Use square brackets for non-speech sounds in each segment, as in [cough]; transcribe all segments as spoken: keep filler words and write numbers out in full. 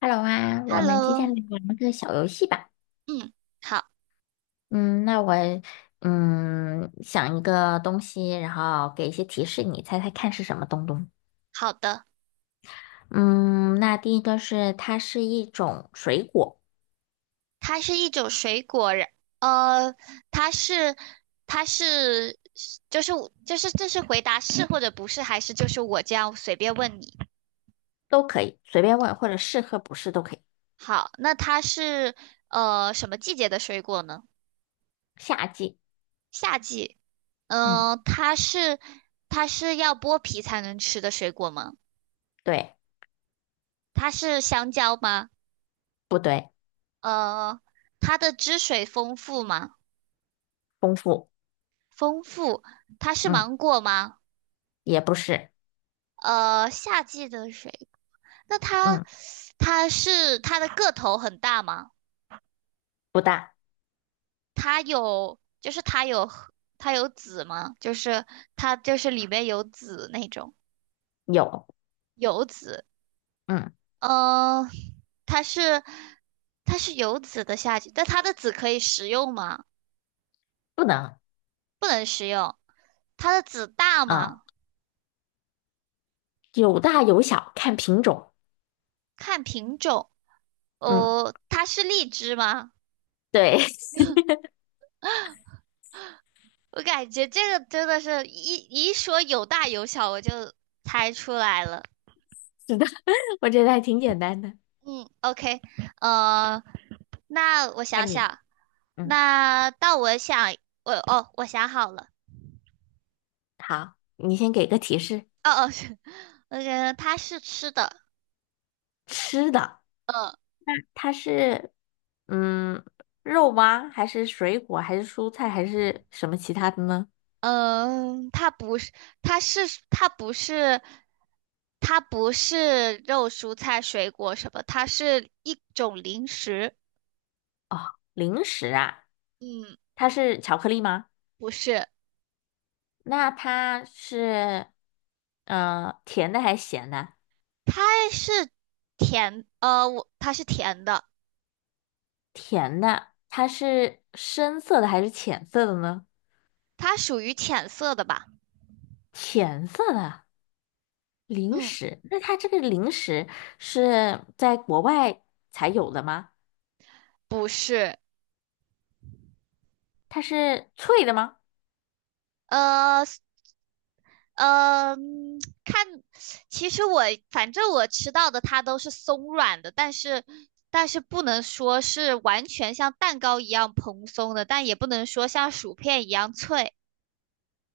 Hello 啊，我们今天 Hello，来玩个小游戏吧。嗯，好嗯，那我嗯想一个东西，然后给一些提示，你猜猜看是什么东东？好的，嗯，那第一个是它是一种水果，它是一种水果，然呃，它是它是就是就是这是回答是或者不是，还是就是我这样随便问你？都可以随便问，或者是和不是都可以。好，那它是呃什么季节的水果呢？夏季，夏季。嗯，嗯、它是它是要剥皮才能吃的水果吗？对，它是香蕉吗？不对？呃，它的汁水丰富吗？丰富，丰富。它是嗯，芒果吗？也不是，呃，夏季的水，那它嗯，它是它的个头很大吗？不大，它有就是它有它有籽吗？就是它就是里面有籽那种。有，有籽。嗯，嗯、呃它是它是有籽的夏季，但它的籽可以食用吗？不能，不能食用。它的籽大啊，吗？有大有小，看品种，看品种。嗯，哦，它是荔枝吗？对，[laughs] 我感觉这个真的是一一说有大有小，我就猜出来了。是的，我觉得还挺简单的。嗯，OK,呃，那我换想你，想，嗯。那到我想，我哦，我想好了。好，你先给个提示，哦哦，是，呃，它是吃的。吃的，嗯。它是嗯肉吗？还是水果？还是蔬菜？还是什么其他的呢？嗯，它不是，它是它不是，它不是肉、蔬菜、水果什么，它是一种零食。零食啊，嗯，它是巧克力吗？不是。那它是嗯，甜的还是咸的？它是甜，呃，我它是甜的。甜的，它是深色的还是浅色的呢？它属于浅色的吧。浅色的零嗯，食，那它这个零食是在国外才有的吗？不是。它是脆的吗？呃。嗯，看，其实我反正我吃到的它都是松软的，但是但是不能说是完全像蛋糕一样蓬松的，但也不能说像薯片一样脆。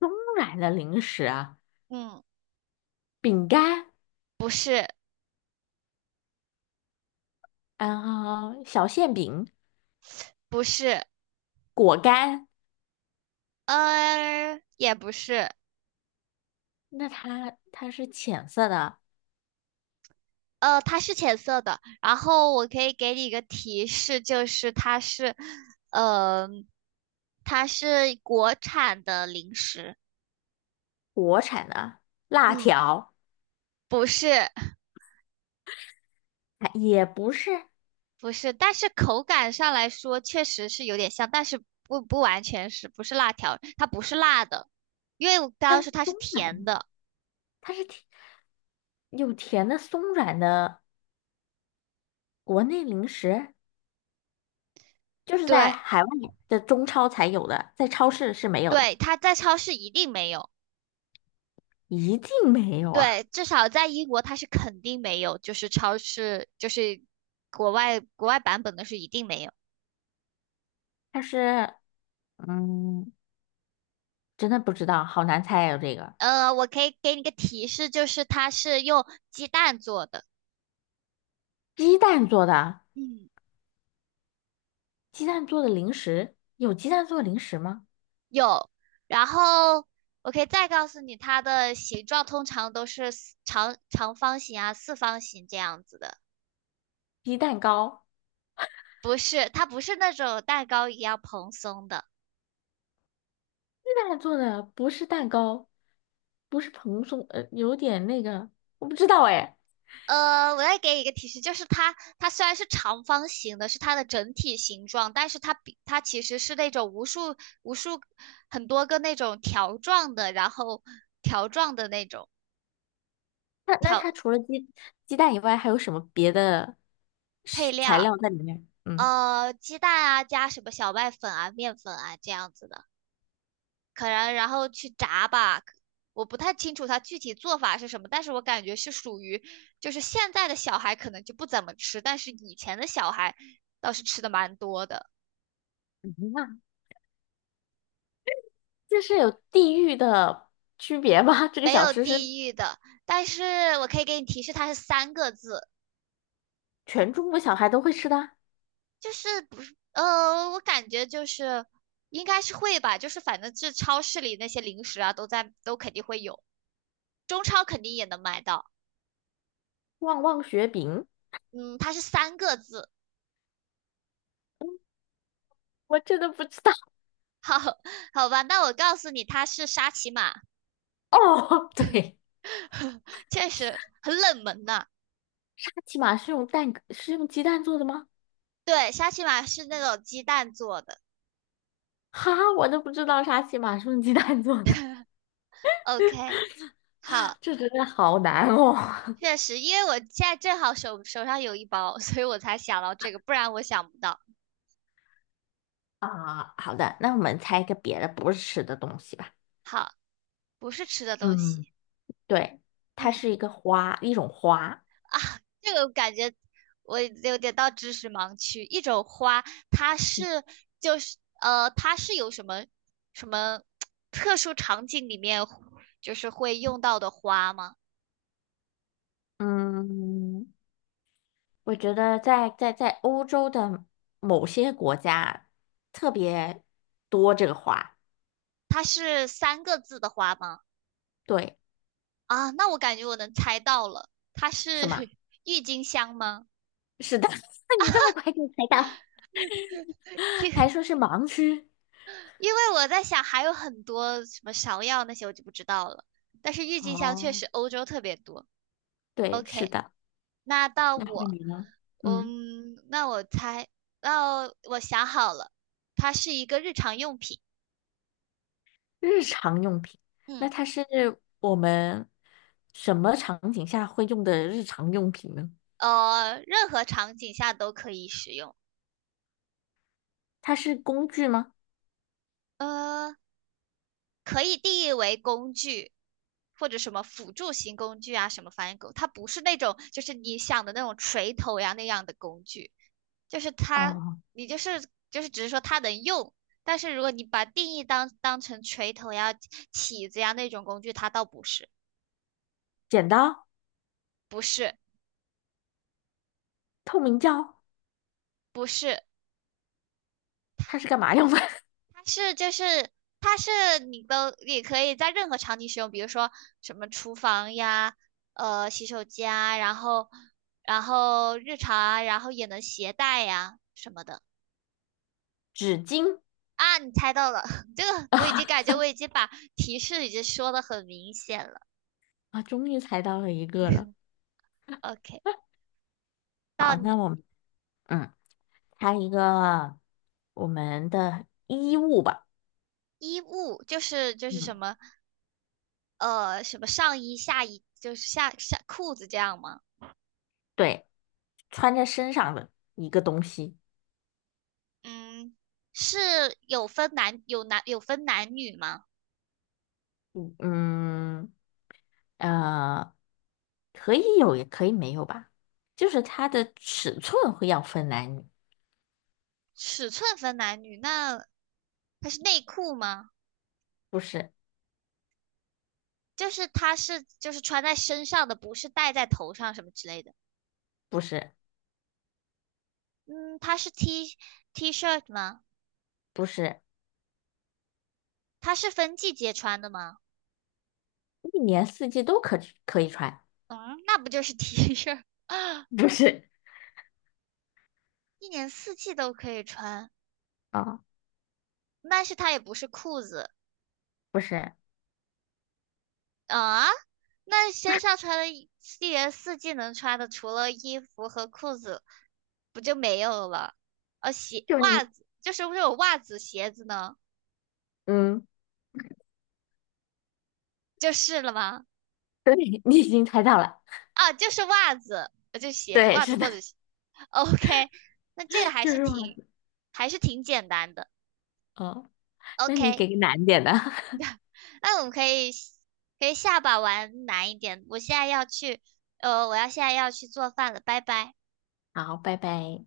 松软的零食啊。嗯，饼干，不是。然后小馅饼、不是。果干，呃，也不是。那它它是浅色的，呃，它是浅色的。然后我可以给你一个提示，就是它是，嗯，它是国产的零食。国产的辣嗯，条，不是。啊也不是，不是，但是口感上来说确实是有点像，但是不不完全是，不是辣条，它不是辣的，因为我刚它刚是说它是松甜软，的。它是甜有甜的松软的国内零食，就是在对。海外的中超才有的，在超市是没有对，的，它在超市一定没有。一定没有啊！对，至少在英国它是肯定没有，就是超市就是国外国外版本的是一定没有。它是，嗯，真的不知道，好难猜啊，这个呃，我可以给你个提示，就是它是用鸡蛋做的。鸡蛋做的，嗯。鸡蛋做的零食，有鸡蛋做的零食吗？有，然后我可以再告诉你，它的形状通常都是四长长方形啊、四方形这样子的。鸡蛋糕。不是，它不是那种蛋糕一样蓬松的。那做的不是蛋糕，不是蓬松，呃，有点那个，我不知道哎。呃，我再给你一个提示，就是它，它虽然是长方形的，是它的整体形状，但是它比它其实是那种无数无数很多个那种条状的，然后条状的那种那那它除了鸡鸡蛋以外，还有什么别的配食材料。料在里面？嗯，呃，鸡蛋啊，加什么小麦粉啊、面粉啊这样子的。可能然后去炸吧。我不太清楚它具体做法是什么，但是我感觉是属于，就是现在的小孩可能就不怎么吃，但是以前的小孩倒是吃的蛮多的。那这是有地域的区别吧？[laughs] 这个没小有吃是地域的。但是我可以给你提示，它是三个字。全中国小孩都会吃的啊就是不是呃，我感觉就是应该是会吧，就是反正这超市里那些零食啊，都在都肯定会有，中超肯定也能买到。旺旺雪饼，嗯，它是三个字。我真的不知道。好好吧，那我告诉你，它是沙琪玛。哦，[laughs] 对，[laughs] 确实很冷门呐、沙琪玛是用蛋是用鸡蛋做的吗？对，沙琪玛是那种鸡蛋做的。哈，我都不知道沙琪玛是用鸡蛋做的，OK,好。[laughs] 这真的好难哦。确实，因为我现在正好手手上有一包，所以我才想到这个，不然我想不到。啊，好的，那我们猜一个别的不是吃的东西吧。好，不是吃的东嗯西。对，它嗯，是一个花，一种花。这个我感觉我有点到知识盲区。一种花，它是就是呃，它是有什么什么特殊场景里面就是会用到的花吗？嗯，我觉得在在在欧洲的某些国家特别多这个花。它是三个字的花吗？对，啊，那我感觉我能猜到了，它是 是吗？[laughs] 郁金香吗？是的，[laughs] 那你这么快就猜到，还因说是盲区。因为我在想还有很多什么芍药那些我就不知道了，但是郁金香确哦，实欧洲特别多。对，是 OK,的。那到那换我。你呢？嗯，嗯，那我猜，那我想好了，它是一个日常用品。日常用品，那嗯。它是我们什么场景下会用的日常用品呢？呃，任何场景下都可以使用。它是工具吗？呃，可以定义为工具，或者什么辅助型工具啊，什么翻译狗，它不是那种就是你想的那种锤头呀那样的工具，就是它，哦，你就是就是只是说它能用，但是如果你把定义当当成锤头呀、起子呀那种工具，它倒不是。剪刀、不是。透明胶，不是。它是干嘛用的？[laughs] 是就是它是你都也可以在任何场景使用，比如说什么厨房呀，呃，洗手间啊，然后然后日常啊，然后也能携带呀什么的。纸巾啊，你猜到了，[laughs] 这个我已经感觉我已经把提示已经说的很明显了。啊，终于猜到了一个了。OK,到好，你。那我们嗯，猜一个我们的衣物吧。衣物就是就是什嗯，么呃什么上衣下衣就是下下裤子这样吗？对，穿在身上的一个东西。嗯，是有分男有男有分男女吗？嗯嗯，呃，可以有，也可以没有吧。就是它的尺寸会要分男女，尺寸分男女，那它是内裤吗？不是，就是它是就是穿在身上的，不是戴在头上什么之类的。不是，嗯，它是 T T 恤吗？不是，它是分季节穿的吗？一年四季都可可以穿，嗯，那不就是 T [laughs] 恤，不是。一年四季都可以穿。啊，但是它也不是裤子不是，啊，那身上穿的一一年四季能穿的，除了衣服和裤子，不就没有了？呃、鞋、就你，袜子，就是不是有袜子、鞋子呢，嗯，就是了吗？对，[laughs] 你已经猜到了，啊，就是袜子，我就写对，袜子是的，或者鞋。OK,[laughs] 那这个 [laughs] 还就是是我，挺还是挺简单的。哦，那你 OK,给个难点的，那我们可以可以下把玩难一点。我现在要去，呃，我要现在要去做饭了，拜拜。[laughs] 好，拜拜。